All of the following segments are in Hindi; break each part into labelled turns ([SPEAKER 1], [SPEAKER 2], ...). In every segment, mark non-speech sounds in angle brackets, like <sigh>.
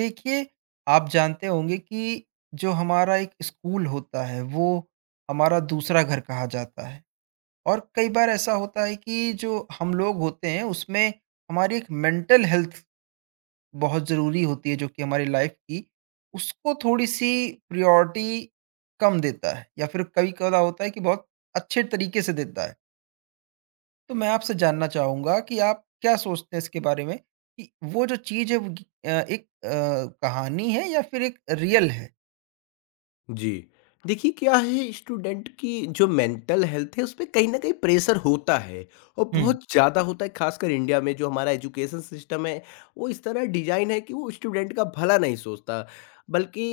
[SPEAKER 1] देखिए, आप जानते होंगे कि जो हमारा एक स्कूल होता है, वो हमारा दूसरा घर कहा जाता है और कई बार ऐसा होता है कि जो हम लोग होते हैं, उसमें हमारी एक मेंटल हेल्थ बहुत ज़रूरी होती है, जो कि हमारी लाइफ़ की, उसको थोड़ी-सी प्रायोरिटी कम देता है या फिर कभी-कदा होता है कि बहुत अच्छे तरीके से देता है। तो मैं आपसे जानना चाहूँगा कि आप क्या सोचते हैं इसके बारे में कि वो जो चीज़ है वो एक कहानी है या फिर एक रियल है?
[SPEAKER 2] जी। देखिए क्या है, स्टूडेंट की जो मेंटल हेल्थ है उसपे कहीं न कहीं प्रेशर होता है और
[SPEAKER 1] हम्म।
[SPEAKER 2] बहुत ज़्यादा होता है, ख़ासकर इंडिया में जो हमारा एजुकेशन सिस्टम है, वो इस तरह डिज़ाइन है कि वो स्टूडेंट का भला नहीं सोचता, बल्कि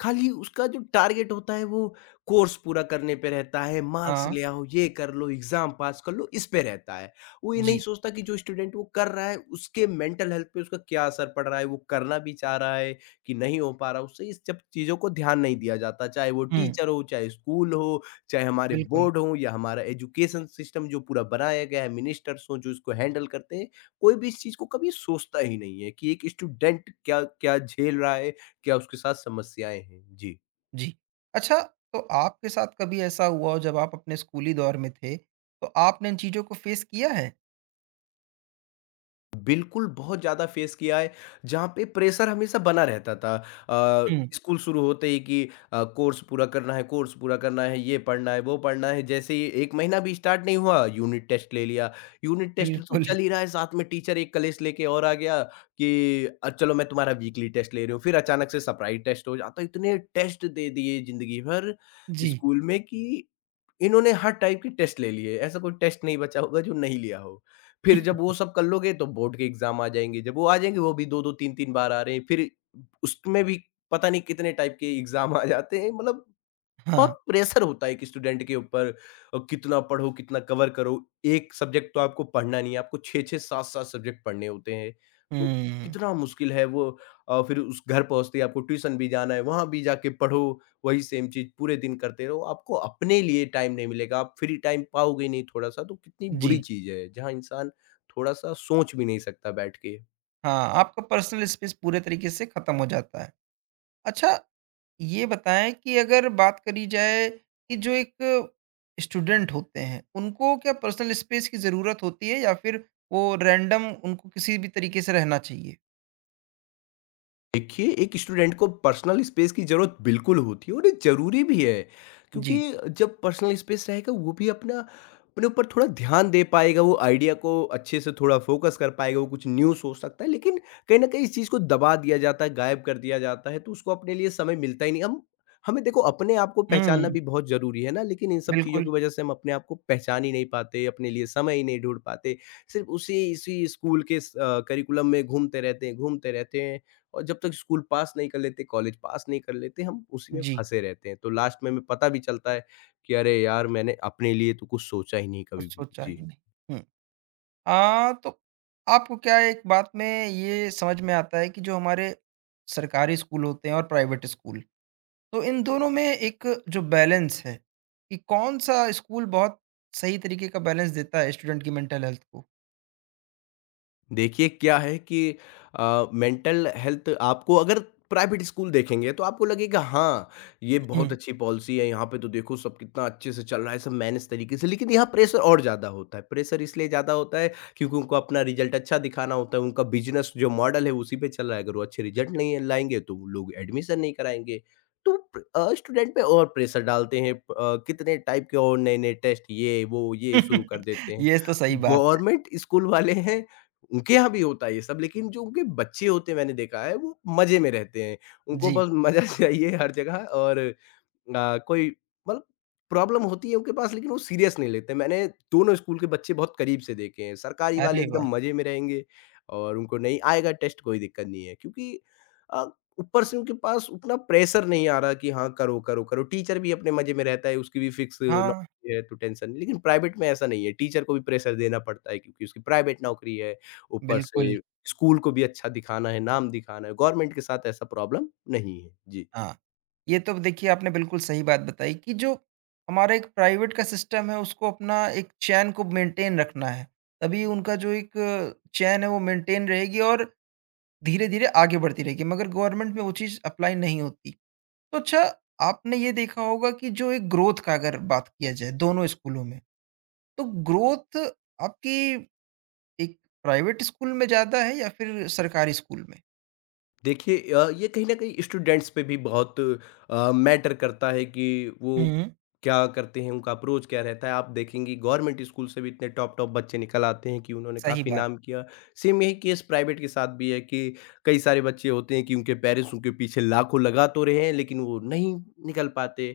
[SPEAKER 2] खाली उसका जो टारगेट होता है वो कोर्स पूरा करने पे रहता है, मार्क्स
[SPEAKER 1] हाँ,
[SPEAKER 2] ले आओ, ये कर लो, एग्ज़ाम पास कर लो, इस पे रहता है। वो ये नहीं
[SPEAKER 1] जी।
[SPEAKER 2] सोचता कि जो स्टूडेंट वो कर रहा है उसके मेंटल हेल्थ पे उसका क्या असर पड़ रहा है, वो करना भी चाह रहा है कि नहीं हो पा रहा, उससे इस सब चीज़ों को ध्यान नहीं दिया जाता। चाहे वो
[SPEAKER 1] हुँ,
[SPEAKER 2] टीचर हो, चाहे स्कूल हो, चाहे हमारे
[SPEAKER 1] बिल्कुल,
[SPEAKER 2] बोर्ड हों या हमारा एजुकेशन सिस्टम जो पूरा बनाया गया है, मिनिस्टर्स हों जो इसको हैंडल करते हैं, कोई भी इस चीज़ को कभी सोचता ही नहीं है कि एक स्टूडेंट क्या क्या झेल रहा है, क्या उसके साथ समस्याएँ हैं? जी।
[SPEAKER 1] जी। अच्छा, तो आपके साथ कभी ऐसा हुआ हो जब आप अपने स्कूली दौर में थे, तो आपने इन चीज़ों को फेस किया है?
[SPEAKER 2] बिल्कुल, बहुत ज़्यादा फेस किया है, जहाँ पे प्रेशर हमेशा बना रहता था।
[SPEAKER 1] हुँ।
[SPEAKER 2] स्कूल शुरू होते ही कि कोर्स पूरा करना है, कोर्स पूरा करना है, ये पढ़ना है, वो पढ़ना है। जैसे ही 1 महीना भी स्टार्ट नहीं हुआ, यूनिट टेस्ट ले लिया। यूनिट टेस्ट तो
[SPEAKER 1] बिल्कुल,
[SPEAKER 2] चल ही रहा है, साथ में टीचर एक कलेश लेके और आ गया कि चलो मैं तुम्हारा वीकली टेस्ट ले रही हूँ। फिर अचानक से सरप्राइज़ टेस्ट हो जाता है। इतने टेस्ट दे दिए ज़िंदगी भर
[SPEAKER 1] जी।
[SPEAKER 2] स्कूल में कि इन्होंने हर टाइप के टेस्ट ले लिए, ऐसा कोई टेस्ट नहीं बचा होगा जो नहीं लिया हो। फिर जब वो
[SPEAKER 1] <laughs>
[SPEAKER 2] सब कर लोगे तो बोर्ड के एग्ज़ाम आ जाएँगे, जब वो आ जाएँगे वो भी 2-2 3-3 बार आ रहे हैं, फिर उसमें भी पता नहीं कितने टाइप के एग्ज़ाम आ जाते हैं। मतलब
[SPEAKER 1] हाँ,
[SPEAKER 2] बहुत प्रेशर होता है एक स्टूडेंट के ऊपर। कितना पढ़ो, कितना कवर करो, एक सब्जेक्ट तो आपको पढ़ना नहीं है, आपको छः छः सात सात सब्जेक्ट पढ़ने होते हैं, तो
[SPEAKER 1] हुँ,
[SPEAKER 2] कितना मुश्किल है वो। फिर उस घर पहुंचते ही आपको ट्यूशन भी जाना है, वहां भी जाके पढ़ो, वही सेम चीज पूरे दिन करते रहो, आपको अपने लिए टाइम नहीं मिलेगा, आप फ्री टाइम पाओगे नहीं थोड़ा सा, तो कितनी बुरी
[SPEAKER 1] जी।
[SPEAKER 2] चीज है जहाँ इंसान थोड़ा सा सोच भी नहीं सकता बैठ के।
[SPEAKER 1] हाँ, आपका पर्सनल स्पेस पूरे तरीके से खत्म हो जाता है। अच्छा, ये बताएँ कि अगर बात करी जाए कि जो एक स्टूडेंट होते हैं, उनको क्या पर्सनल स्पेस की ज़रूरत होती है या फिर वो रैंडम उनको किसी भी तरीके से रहना चाहिए?
[SPEAKER 2] देखिए, एक स्टूडेंट को पर्सनल स्पेस की ज़रूरत बिल्कुल होती है और ये ज़रूरी भी है,
[SPEAKER 1] जी।
[SPEAKER 2] क्योंकि जब पर्सनल स्पेस रहेगा वो भी अपना अपने ऊपर थोड़ा ध्यान दे पाएगा, वो आइडिया को अच्छे से थोड़ा फोकस कर पाएगा, वो कुछ न्यू सोच सकता है। लेकिन कहीं न कहीं इस चीज़ को दबा दिया जाता है, गायब कर दिया जाता है, तो उसको अपने लिए समय मिलता ही नहीं। हम हमें देखो अपने आप को पहचानना
[SPEAKER 1] हुँ,
[SPEAKER 2] भी बहुत ज़रूरी है ना, लेकिन इन सब चीज़ों
[SPEAKER 1] बिल्कुल।
[SPEAKER 2] की वजह से हम अपने आप को पहचान ही नहीं पाते, अपने लिए समय ही नहीं ढूँढ पाते। सिर्फ़ उसी इसी स्कूल के करिकुलम में घूमते रहते हैं, घूमते रहते हैं। और जब तक स्कूल पास नहीं कर लेते, कॉलेज पास नहीं कर लेते, हम उसी में
[SPEAKER 1] जी,
[SPEAKER 2] फँसे रहते हैं। तो लास्ट में हमें पता भी चलता है कि अरे यार! मैंने अपने लिए तो कुछ सोचा ही नहीं कभी
[SPEAKER 1] कुछ
[SPEAKER 2] भी।
[SPEAKER 1] सोचा
[SPEAKER 2] जी।
[SPEAKER 1] ही नहीं। हुँ। तो आपको क्या एक बात में ये समझ में आता है कि जो हमारे सरकारी स्कूल होते हैं और प्राइवेट स्कूल, तो इन दोनों में एक जो बैलेंस है, कि कौन-सा स्कूल बहुत सही तरीके का बैलेंस देता है स्टूडेंट की मेंटल हेल्थ को?
[SPEAKER 2] देखिए क्या है कि मेंटल हेल्थ आपको अगर प्राइवेट स्कूल देखेंगे तो आपको लगेगा हाँ, ये बहुत
[SPEAKER 1] हुँ।
[SPEAKER 2] अच्छी पॉलिसी है, यहाँ पे तो देखो सब कितना अच्छे से चल रहा है, सब मैनेज तरीके से। लेकिन यहाँ प्रेशर और ज़्यादा होता है, प्रेशर इसलिए ज़्यादा होता है क्योंकि उनको अपना रिजल्ट अच्छा दिखाना होता है, उनका बिजनेस जो मॉडल है उसी पे चल रहा है। अगर वो अच्छे रिजल्ट नहीं लाएंगे तो वो लोग एडमिशन नहीं कराएंगे, तो स्टूडेंट पे और प्रेशर डालते हैं। कितने टाइप के और नए नए टेस्ट ये वो ये शुरू कर
[SPEAKER 1] <laughs>
[SPEAKER 2] देते हैं।
[SPEAKER 1] ये तो सही बात है।
[SPEAKER 2] गवर्नमेंट स्कूल वाले हैं, उनके यहाँ भी होता है ये सब, लेकिन जो उनके बच्चे होते हैं मैंने देखा है वो मज़े में रहते हैं। उनको
[SPEAKER 1] जी।
[SPEAKER 2] बस मज़ा <laughs> चाहिए हर जगह। और कोई मतलब प्रॉब्लम होती है उनके पास लेकिन वो सीरियस नहीं लेते। मैंने दोनों स्कूल के बच्चे बहुत करीब से देखे हैं। सरकारी वाले
[SPEAKER 1] अरे
[SPEAKER 2] एकदम
[SPEAKER 1] वाह!
[SPEAKER 2] मज़े में रहेंगे और उनको नहीं आएगा टेस्ट कोई दिक्कत नहीं है क्योंकि अ, ऊपर से उनके पास उतना प्रेशर नहीं आ रहा कि हाँ, करो, करो, करो। टीचर भी अपने मज़े में रहता है, उसकी भी फिक्स
[SPEAKER 1] हाँ,
[SPEAKER 2] नौकरी है तो टेंशन नहीं। लेकिन प्राइवेट में ऐसा नहीं है, टीचर को भी प्रेशर देना पड़ता है क्योंकि उसकी प्राइवेट नौकरी है। ऊपर
[SPEAKER 1] बिल्कुल,
[SPEAKER 2] से स्कूल को भी अच्छा दिखाना है, नाम दिखाना है। गवर्नमेंट के साथ ऐसा प्रॉब्लम नहीं है। जी।
[SPEAKER 1] हाँ। ये तो देखिए आपने बिल्कुल सही बात बताई कि जो हमारा एक प्राइवेट का सिस्टम है उसको अपना एक चैन को मेंटेन रखना है। तभी उनका जो एक चैन है वो मेंटेन रहेगी और धीरे-धीरे आगे बढ़ती रहेगी। मगर गवर्नमेंट में वो चीज़ अप्लाई नहीं होती। तो अच्छा, आपने ये देखा होगा कि जो एक ग्रोथ का अगर बात किया जाए दोनों स्कूलों में, तो ग्रोथ आपकी एक प्राइवेट स्कूल में ज़्यादा है या फिर सरकारी स्कूल में?
[SPEAKER 2] देखिए ये कहीं न कहीं स्टूडेंट्स पे भी बहुत मैटर करता है कि वो
[SPEAKER 1] हुँ।
[SPEAKER 2] क्या करते हैं, उनका अप्रोच क्या रहता है। आप देखेंगी गवर्नमेंट स्कूल से भी इतने टॉप-टॉप बच्चे निकल आते हैं कि उन्होंने
[SPEAKER 1] सही
[SPEAKER 2] काफ़ी
[SPEAKER 1] बात।
[SPEAKER 2] नाम किया। सेम यही केस प्राइवेट के साथ भी है कि कई सारे बच्चे होते हैं कि उनके पेरेंट्स उनके पीछे लाखों लगा तो रहे हैं, लेकिन वो नहीं निकल पाते।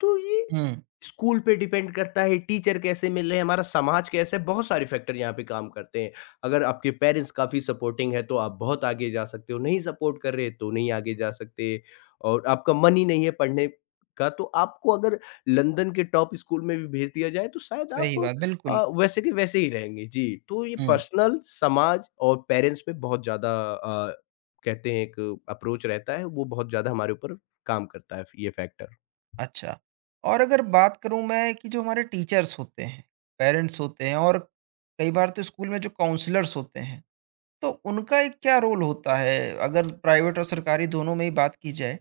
[SPEAKER 2] तो ये
[SPEAKER 1] हुँ।
[SPEAKER 2] स्कूल पे डिपेंड करता है, टीचर कैसे मिल रहे हैं, हमारा समाज कैसा है, बहुत सारे फैक्टर यहाँ पे काम करते हैं। अगर आपके पेरेंट्स काफ़ी सपोर्टिंग है तो आप बहुत आगे जा सकते हो, नहीं सपोर्ट कर रहे तो नहीं आगे जा सकते, और आपका मन ही नहीं है पढ़ने का तो आपको अगर लंदन के टॉप स्कूल में भी भेज दिया जाए तो शायद आप
[SPEAKER 1] सही बात, बिल्कुल।
[SPEAKER 2] वैसे के वैसे ही रहेंगे। जी, तो ये
[SPEAKER 1] हुँ,
[SPEAKER 2] पर्सनल, समाज और पेरेंट्स पे बहुत ज़्यादा कहते हैं एक अप्रोच रहता है, वो बहुत ज़्यादा हमारे ऊपर काम करता है ये फैक्टर।
[SPEAKER 1] अच्छा। और अगर बात करूँ मैं कि जो हमारे टीचर्स होते हैं, पेरेंट्स होते हैं और कई बार तो स्कूल में जो काउंसलर्स होते हैं, तो उनका एक क्या रोल होता है अगर प्राइवेट और सरकारी दोनों में ही बात की जाए?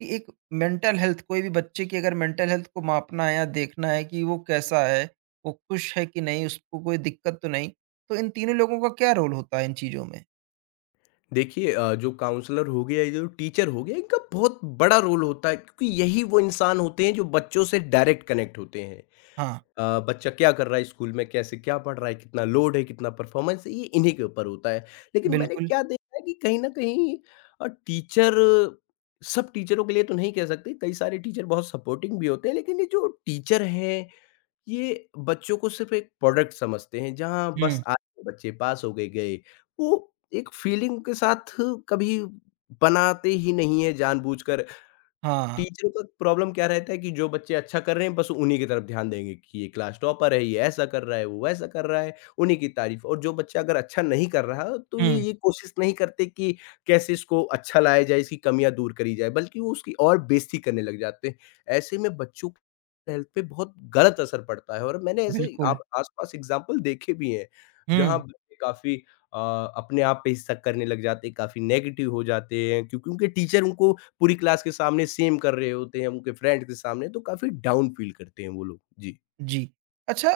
[SPEAKER 1] कि एक मेंटल हेल्थ कोई भी बच्चे की अगर मेंटल हेल्थ को मापना है या देखना है कि वो कैसा है, वो खुश है कि नहीं, उसको कोई दिक्कत तो नहीं, तो इन तीनों लोगों का क्या रोल होता है इन चीज़ों में?
[SPEAKER 2] देखिए जो काउंसलर हो गया या जो टीचर हो गया, इनका बहुत बड़ा रोल होता है, क्योंकि यही वो इंसान होते हैं जो बच्चों से डायरेक्ट कनेक्ट होते हैं।
[SPEAKER 1] हाँ,
[SPEAKER 2] बच्चा क्या कर रहा है स्कूल में, कैसे क्या पढ़ रहा है, कितना लोड है, कितना परफॉर्मेंस है, ये इन्हीं के ऊपर होता है। लेकिन मैंने
[SPEAKER 1] बिल्कुल।
[SPEAKER 2] क्या देखा है कि कहीं ना कहीं टीचर, सब टीचरों के लिए तो नहीं कह सकते, कई सारे टीचर बहुत सपोर्टिंग भी होते हैं, लेकिन ये जो टीचर हैं ये बच्चों को सिर्फ़ एक प्रोडक्ट समझते हैं, जहाँ बस
[SPEAKER 1] हुँ,
[SPEAKER 2] आ गए बच्चे पास हो गए, गए। वो एक फ़ीलिंग के साथ कभी बनाते ही नहीं है जानबूझकर।
[SPEAKER 1] हाँ,
[SPEAKER 2] टीचरों का प्रॉब्लम क्या रहता है कि जो बच्चे अच्छा कर रहे हैं बस उन्हीं की तरफ ध्यान देंगे कि ये क्लास टॉपर है, ये ऐसा कर रहा है, वो वैसा कर रहा है, उन्हीं की तारीफ। और जो बच्चा अगर अच्छा नहीं कर रहा तो ये
[SPEAKER 1] हुँ,
[SPEAKER 2] ये कोशिश नहीं करते कि कैसे इसको अच्छा लाया जाए, इसकी कमियाँ दूर करी जाए, बल्कि वो उसकी और बेइज़्ज़ती करने लग जाते हैं। ऐसे में बच्चों की हेल्थ पे बहुत गलत असर पड़ता है, और मैंने ऐसे
[SPEAKER 1] बिल्कुल।
[SPEAKER 2] आप आस-पास एग्ज़ाम्पल देखे भी हैं, जहाँ
[SPEAKER 1] हुँ,
[SPEAKER 2] बच्चे काफ़ी अ, अपने आप पे ही शक करने लग जाते हैं, काफ़ी नेगेटिव हो जाते हैं, क्योंकि उनके टीचर उनको पूरी क्लास के सामने सेम कर रहे होते हैं, उनके फ्रेंड के सामने, तो काफ़ी डाउन फ़ील करते हैं वो लोग। जी।
[SPEAKER 1] जी। अच्छा,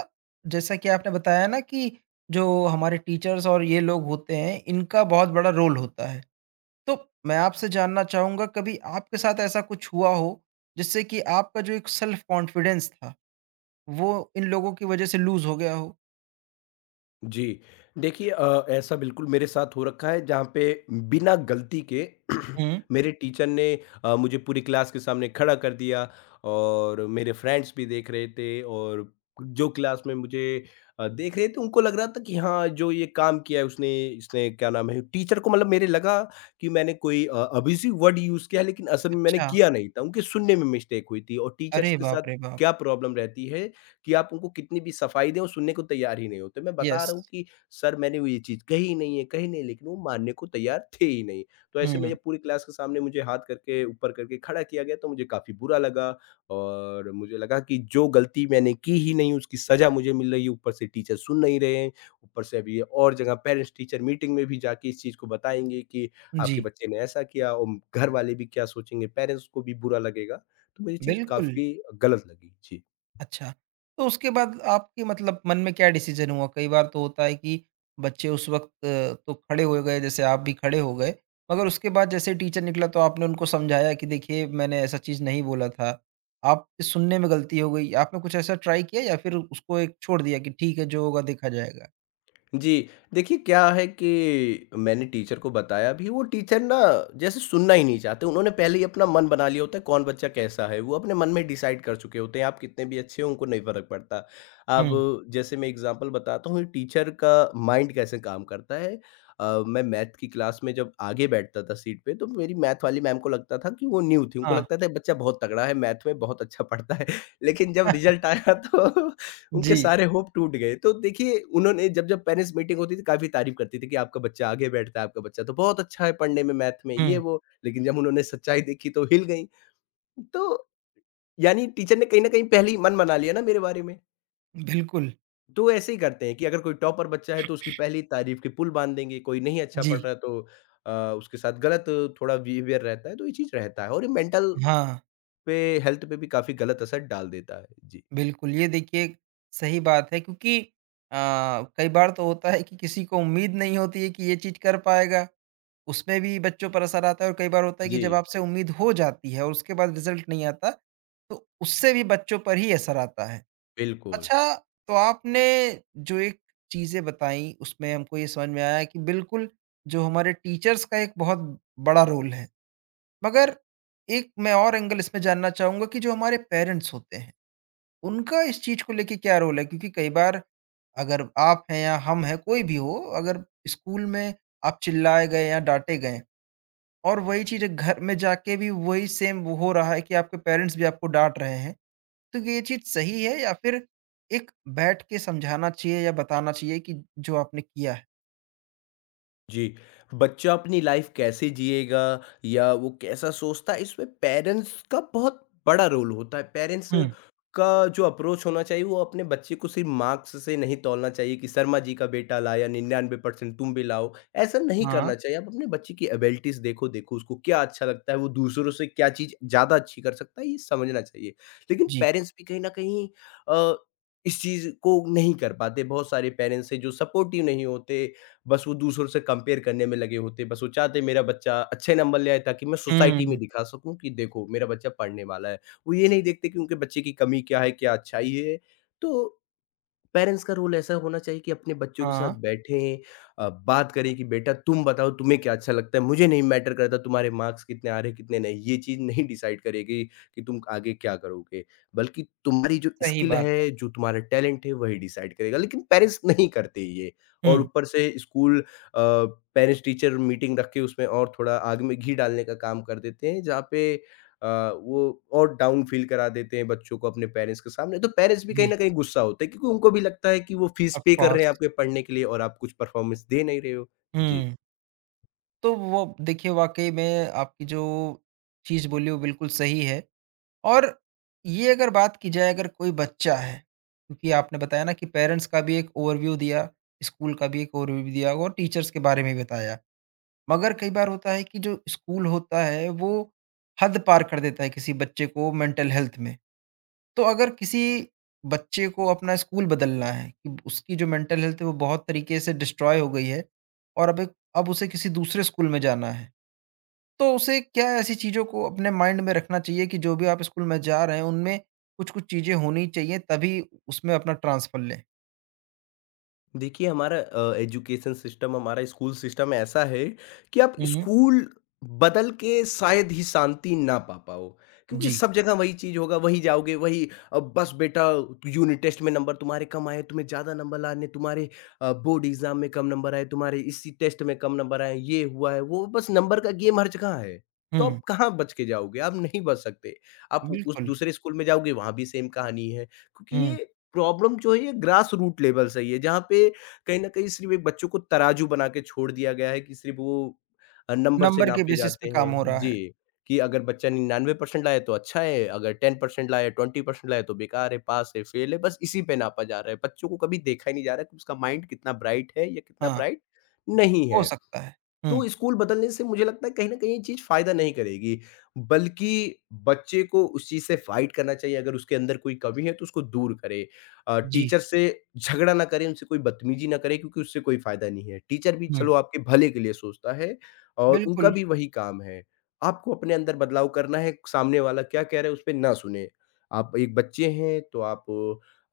[SPEAKER 1] जैसा कि आपने बताया ना कि जो हमारे टीचर्स और ये लोग होते हैं, इनका बहुत बड़ा रोल होता है। तो मैं आपसे जानना चाहूँगा कभी आपके साथ ऐसा कुछ हुआ हो, जिससे कि आपका जो एक सेल्फ कॉन्फिडेंस था वो इन लोगों की वजह से लूज़ हो गया हो।
[SPEAKER 2] जी। देखिए ऐसा बिल्कुल मेरे साथ हो रखा है, जहाँ पे बिना गलती के <clears throat>
[SPEAKER 1] हुँ।
[SPEAKER 2] मेरे टीचर ने मुझे पूरी क्लास के सामने खड़ा कर दिया, और मेरे फ्रेंड्स भी देख रहे थे, और जो क्लास में मुझे देख रहे थे उनको लग रहा था कि हाँ, जो ये काम किया है उसने, इसने क्या नाम है टीचर को, मतलब मेरे लगा कि मैंने कोई अब्यूसिव वर्ड यूज़ किया है, लेकिन असल में मैंने
[SPEAKER 1] अच्छा,
[SPEAKER 2] किया नहीं था। उनके सुनने में मिस्टेक हुई थी। और टीचर्स
[SPEAKER 1] अरे
[SPEAKER 2] के साथ
[SPEAKER 1] बाप रे बाप!
[SPEAKER 2] क्या प्रॉब्लम रहती है कि आप उनको कितनी भी सफाई दें, वो सुनने को तैयार ही नहीं होते। मैं बता
[SPEAKER 1] यस।
[SPEAKER 2] रहा हूँ कि सर मैंने वो ये चीज़ कही ही नहीं है, कही नहीं, लेकिन वो मानने को तैयार थे ही नहीं। तो ऐसे में
[SPEAKER 1] हुँ।
[SPEAKER 2] जब पूरी क्लास के सामने मुझे हाथ करके ऊपर करके खड़ा किया गया तो मुझे काफ़ी बुरा लगा, और मुझे लगा कि जो गलती मैंने की ही नहीं उसकी सज़ा मुझे मिल रही है, ऊपर से टीचर सुन नहीं रहे हैं, ऊपर से अभी और जगह पेरेंट्स टीचर मीटिंग में भी जाके इस चीज़ को बताएँगे कि आपके
[SPEAKER 1] जी,
[SPEAKER 2] बच्चे ने ऐसा किया, और घर वाले भी क्या सोचेंगे, पेरेंट्स को भी बुरा लगेगा। तो मुझे ये चीज़
[SPEAKER 1] बिल्कुल।
[SPEAKER 2] काफ़ी गलत लगी। जी।
[SPEAKER 1] अच्छा, तो उसके बाद आपके मतलब मन में क्या डिसीज़न हुआ? कई बार तो होता है कि बच्चे उस वक़्त तो खड़े हो गए, जैसे आप भी खड़े हो गए, मगर उसके बाद जैसे टीचर निकला तो आपने उनको समझाया कि देखिए मैंने ऐसा चीज़ नहीं बोला था, आपके सुनने में गलती हो गई। आपने कुछ ऐसा ट्राई किया या फिर उसको एक छोड़ दिया कि ठीक है, जो होगा देखा जाएगा?
[SPEAKER 2] जी, देखिए क्या है कि मैंने टीचर को बताया भी, वो टीचर ना जैसे सुनना ही नहीं चाहते, उन्होंने पहले ही अपना मन बना लिया होता है कौन बच्चा कैसा है, वो अपने मन में डिसाइड कर चुके होते हैं, आप कितने भी अच्छे हो उनको नहीं फ़र्क पड़ता। अब
[SPEAKER 1] हुँ।
[SPEAKER 2] जैसे मैं एग्ज़ाम्पल बताता हूँ टीचर का माइंड कैसे काम करता है। मैं मैथ की क्लास में जब आगे बैठता था सीट पे तो मेरी मैथ वाली मैम को लगता था कि वो न्यू थी, उनको
[SPEAKER 1] हाँ।
[SPEAKER 2] लगता था ये बच्चा बहुत तगड़ा है, मैथ में बहुत अच्छा पढ़ता है, <laughs> लेकिन जब
[SPEAKER 1] <laughs>
[SPEAKER 2] रिज़ल्ट आया तो उनके
[SPEAKER 1] जी।
[SPEAKER 2] सारे होप टूट गए। तो देखिए उन्होंने जब-जब पेरेंट्स मीटिंग होती थी काफ़ी तारीफ़ करती थी कि आपका बच्चा आगे बैठता है, आपका बच्चा तो बहुत अच्छा है पढ़ने में, मैथ में, ये
[SPEAKER 1] हुँ।
[SPEAKER 2] वो। लेकिन जब उन्होंने सच्चाई देखी तो हिल गईं। तो यानी टीचर ने कहीं न कहीं पहले ही मन बना लिया ना मेरे बारे में।
[SPEAKER 1] बिल्कुल।
[SPEAKER 2] तो ऐसे ही करते हैं कि अगर कोई टॉपर बच्चा है तो उसकी पहली तारीफ़ के पुल बाँध देंगे, कोई नहीं अच्छा पढ़
[SPEAKER 1] जी,
[SPEAKER 2] रहा है तो अ, उसके साथ गलत थोड़ा बिहेवियर रहता है, तो ये चीज़ रहता है और ये मेंटल
[SPEAKER 1] हाँ,
[SPEAKER 2] पे, हेल्थ पे भी काफ़ी गलत असर डाल देता है। जी।
[SPEAKER 1] बिल्कुल। ये देखिए सही बात है क्योंकि कई बार तो होता है कि किसी को उम्मीद नहीं होती है कि ये चीज़ कर पाएगा, उसमें भी बच्चों पर असर आता है और कई बार होता है कि जब
[SPEAKER 2] जी,
[SPEAKER 1] आपसे उम्मीद हो जाती है और उसके बाद रिज़ल्ट नहीं आता, तो उससे भी बच्चों पर ही असर आता है।
[SPEAKER 2] बिल्कुल।
[SPEAKER 1] अच्छा, तो आपने जो एक चीज़ें बताई उसमें हमको ये समझ में आया कि बिल्कुल जो हमारे टीचर्स का एक बहुत बड़ा रोल है। मगर एक मैं और एंगल इसमें जानना चाहूँगा कि जो हमारे पेरेंट्स होते हैं उनका इस चीज़ को लेके क्या रोल है? क्योंकि कई बार अगर आप हैं या हम हैं, कोई भी हो, अगर स्कूल में आप चिल्लाए गए या डाँटे गए और वही चीज़ घर में जाके भी वही सेम वो हो रहा है कि आपके पेरेंट्स भी आपको डाँट रहे हैं, तो ये चीज़ सही है या फिर एक बैठ के समझाना चाहिए या बताना चाहिए कि जो आपने किया है?
[SPEAKER 2] जी, बच्चा अपनी लाइफ़ कैसे जिएगा या वो कैसा सोचता है इसमें पेरेंट्स का बहुत बड़ा रोल होता है। पेरेंट्स
[SPEAKER 1] हुँ।
[SPEAKER 2] का जो अप्रोच होना चाहिए वो अपने बच्चे को सिर्फ़ मार्क्स से नहीं तौलना चाहिए कि शर्मा जी का बेटा लाया 99% तुम भी लाओ, ऐसा नहीं
[SPEAKER 1] हाँ,
[SPEAKER 2] करना चाहिए। आप अपने बच्चे की एबिलिटीज़ देखो, देखो उसको क्या अच्छा लगता है, वो दूसरों से क्या चीज़ ज़्यादा अच्छी कर सकता है ये समझना चाहिए। लेकिन
[SPEAKER 1] जी।
[SPEAKER 2] पेरेंट्स भी कहीं न कहीं अ, इस चीज़ को नहीं कर पाते। बहुत सारे पेरेंट्स हैं जो सपोर्टिव नहीं होते, बस वो दूसरों से कंपेयर करने में लगे होते हैं। बस वो चाहते हैं मेरा बच्चा अच्छे नंबर ले आए ताकि मैं सोसाइटी में
[SPEAKER 1] हुँ।
[SPEAKER 2] दिखा सकूँ कि देखो मेरा बच्चा पढ़ने वाला है। वो ये नहीं देखते कि उनके बच्चे की कमी क्या है, क्या अच्छाई है। तो पेरेंट्स का रोल ऐसा होना चाहिए कि अपने बच्चों के साथ
[SPEAKER 1] हाँ,
[SPEAKER 2] बैठें, बात करें कि बेटा तुम बताओ तुम्हें क्या अच्छा लगता है, मुझे नहीं मैटर करता तुम्हारे मार्क्स कितने आ रहे हैं कितने नहीं, ये चीज़ नहीं डिसाइड करेगी कि तुम आगे क्या करोगे, बल्कि तुम्हारी जो
[SPEAKER 1] सही
[SPEAKER 2] स्किल
[SPEAKER 1] बात है।
[SPEAKER 2] है जो तुम्हारा टैलेंट है वही डिसाइड करेगा। लेकिन पेरेंट्स नहीं करते ये, और
[SPEAKER 1] हुँ।
[SPEAKER 2] ऊपर से स्कूल पेरेंट्स टीचर मीटिंग रख के उसमें और थोड़ा आग में घी डालने का काम कर देते हैं, जहाँ पे अ, वो और डाउन फ़ील करा देते हैं बच्चों को अपने पेरेंट्स के सामने, तो पेरेंट्स भी कहीं
[SPEAKER 1] जी,
[SPEAKER 2] न कहीं गुस्सा होते हैं क्योंकि उनको भी लगता है कि वो फ़ीस
[SPEAKER 1] ऑफ़
[SPEAKER 2] पे कर रहे हैं
[SPEAKER 1] कोर्स।
[SPEAKER 2] आपके पढ़ने के लिए और आप कुछ परफ़ॉर्मेंस दे नहीं रहे हो। जी।
[SPEAKER 1] हुँ। तो वो देखिए वाक़ई में आपकी जो चीज़ बोली वो बिल्कुल सही है। और ये अगर बात की जाए अगर कोई बच्चा है, क्योंकि आपने बताया ना कि पेरेंट्स का भी एक ओवरव्यू दिया, स्कूल का भी एक ओवरव्यू दिया और टीचर्स के बारे में भी बताया। मगर कई बार होता है कि जो स्कूल होता है वो हद पार कर देता है किसी बच्चे को मेंटल हेल्थ में। तो अगर किसी बच्चे को अपना स्कूल बदलना है कि उसकी जो मेंटल हेल्थ है वो बहुत तरीके से डिस्ट्रॉय हो गई है और अब उसे किसी दूसरे स्कूल में जाना है। तो उसे क्या ऐसी चीज़ों को अपने माइंड में रखना चाहिए कि जो भी आप स्कूल में जा रहे हैं उनमें कुछ-कुछ चीज़ें होनी चाहिए तभी उसमें अपना ट्रांसफर लें?
[SPEAKER 2] देखिए हमारा एजुकेशन सिस्टम, हमारा स्कूल सिस्टम ऐसा है कि आप
[SPEAKER 1] हुँ।
[SPEAKER 2] स्कूल बदल के शायद ही शांति ना पा पाओ, क्योंकि
[SPEAKER 1] जी।
[SPEAKER 2] सब जगह वही चीज होगा, वही जाओगे वही। अब बस बेटा यूनिट टेस्ट में नंबर तुम्हारे कम आए, तुम्हें ज्यादा नंबर लाने, तुम्हारे बोर्ड एग्जाम में कम नंबर आए, तुम्हारे इसी टेस्ट में कम नंबर आए, ये हुआ है वो, बस नंबर का गेम हर जगह है। तो आप
[SPEAKER 1] हुँ,
[SPEAKER 2] कहाँ बच के जाओगे? आप नहीं बच सकते। आप उस
[SPEAKER 1] बिल्कुल।
[SPEAKER 2] दूसरे स्कूल में जाओगे, वहां भी सेम कहानी है, क्योंकि
[SPEAKER 1] हुँ,
[SPEAKER 2] ये प्रॉब्लम जो है ये ग्रास रूट लेवल से ही है, जहाँ पे कहीं न कहीं सिर्फ़ एक बच्चों को तराजू बना के छोड़ दिया गया है कि सिर्फ़ वो नंबर से
[SPEAKER 1] नंबर के
[SPEAKER 2] नापे
[SPEAKER 1] बेसिस पे
[SPEAKER 2] जाते हैं।
[SPEAKER 1] काम हो रहा है।
[SPEAKER 2] जी, कि अगर बच्चा 99% लाए तो अच्छा है, अगर 10% लाए, 20% लाए तो बेकार है, पास है, फेल है, बस इसी पे नापा जा रहा है। बच्चों को कभी देखा ही नहीं जा रहा है कि उसका माइंड कितना ब्राइट है या कितना
[SPEAKER 1] हाँ,
[SPEAKER 2] ब्राइट नहीं
[SPEAKER 1] हो
[SPEAKER 2] है।
[SPEAKER 1] सकता है। हुँ,
[SPEAKER 2] तो स्कूल बदलने से मुझे लगता है कहीं न कहीं ये चीज़ फ़ायदा नहीं करेगी, बल्कि बच्चे को उस चीज़ से फ़ाइट करना चाहिए, अगर उसके अंदर कोई कमी है तो उसको दूर करे।
[SPEAKER 1] जी।
[SPEAKER 2] टीचर से झगड़ा ना करें, उनसे कोई बदतमीज़ी ना करें, क्योंकि उससे कोई फ़ायदा नहीं है। टीचर भी
[SPEAKER 1] हुँ,
[SPEAKER 2] चलो आपके भले के लिए सोचता है और उनका
[SPEAKER 1] बिल्कुल।
[SPEAKER 2] भी वही काम है। आपको अपने अंदर बदलाव करना है, सामने वाला क्या कह रहा है उसपे ना सुनें। आप एक बच्चे हैं तो आप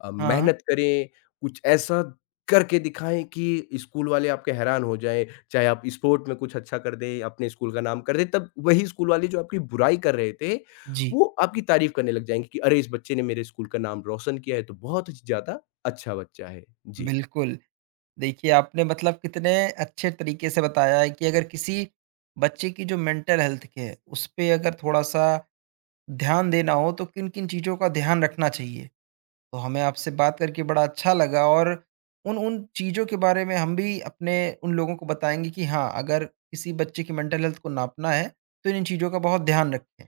[SPEAKER 1] हाँ,
[SPEAKER 2] मेहनत करें, कुछ ऐसा करके दिखाएँ कि स्कूल वाले आपके हैरान हो जाएँ। चाहे आप स्पोर्ट में कुछ अच्छा कर दें, अपने स्कूल का नाम कर दें, तब वही स्कूल वाले जो आपकी बुराई कर रहे थे,
[SPEAKER 1] जी,
[SPEAKER 2] वो आपकी तारीफ़ करने लग जाएँगे कि अरे! इस बच्चे ने मेरे स्कूल का नाम रोशन किया है, तो बहुत ज़्यादा अच्छा बच्चा है। जी।
[SPEAKER 1] बिल्कुल। देखिए, आपने मतलब कितने अच्छे तरीके से बताया है कि अगर किसी बच्चे की जो मेंटल हेल्थ के है, उस पे अगर थोड़ा-सा ध्यान देना हो तो किन-किन चीज़ों का ध्यान रखना चाहिए। तो हमें आपसे बात करके बड़ा अच्छा लगा और उन उन चीज़ों के बारे में हम भी अपने उन लोगों को बताएँगे कि हाँ, अगर किसी बच्चे की मेंटल हेल्थ को नापना है, तो इन चीज़ों का बहुत ध्यान रखें।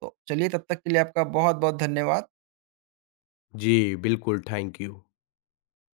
[SPEAKER 1] तो चलिए तब तक के लिए आपका बहुत-बहुत धन्यवाद।
[SPEAKER 2] जी, बिल्कुल, थैंक यू।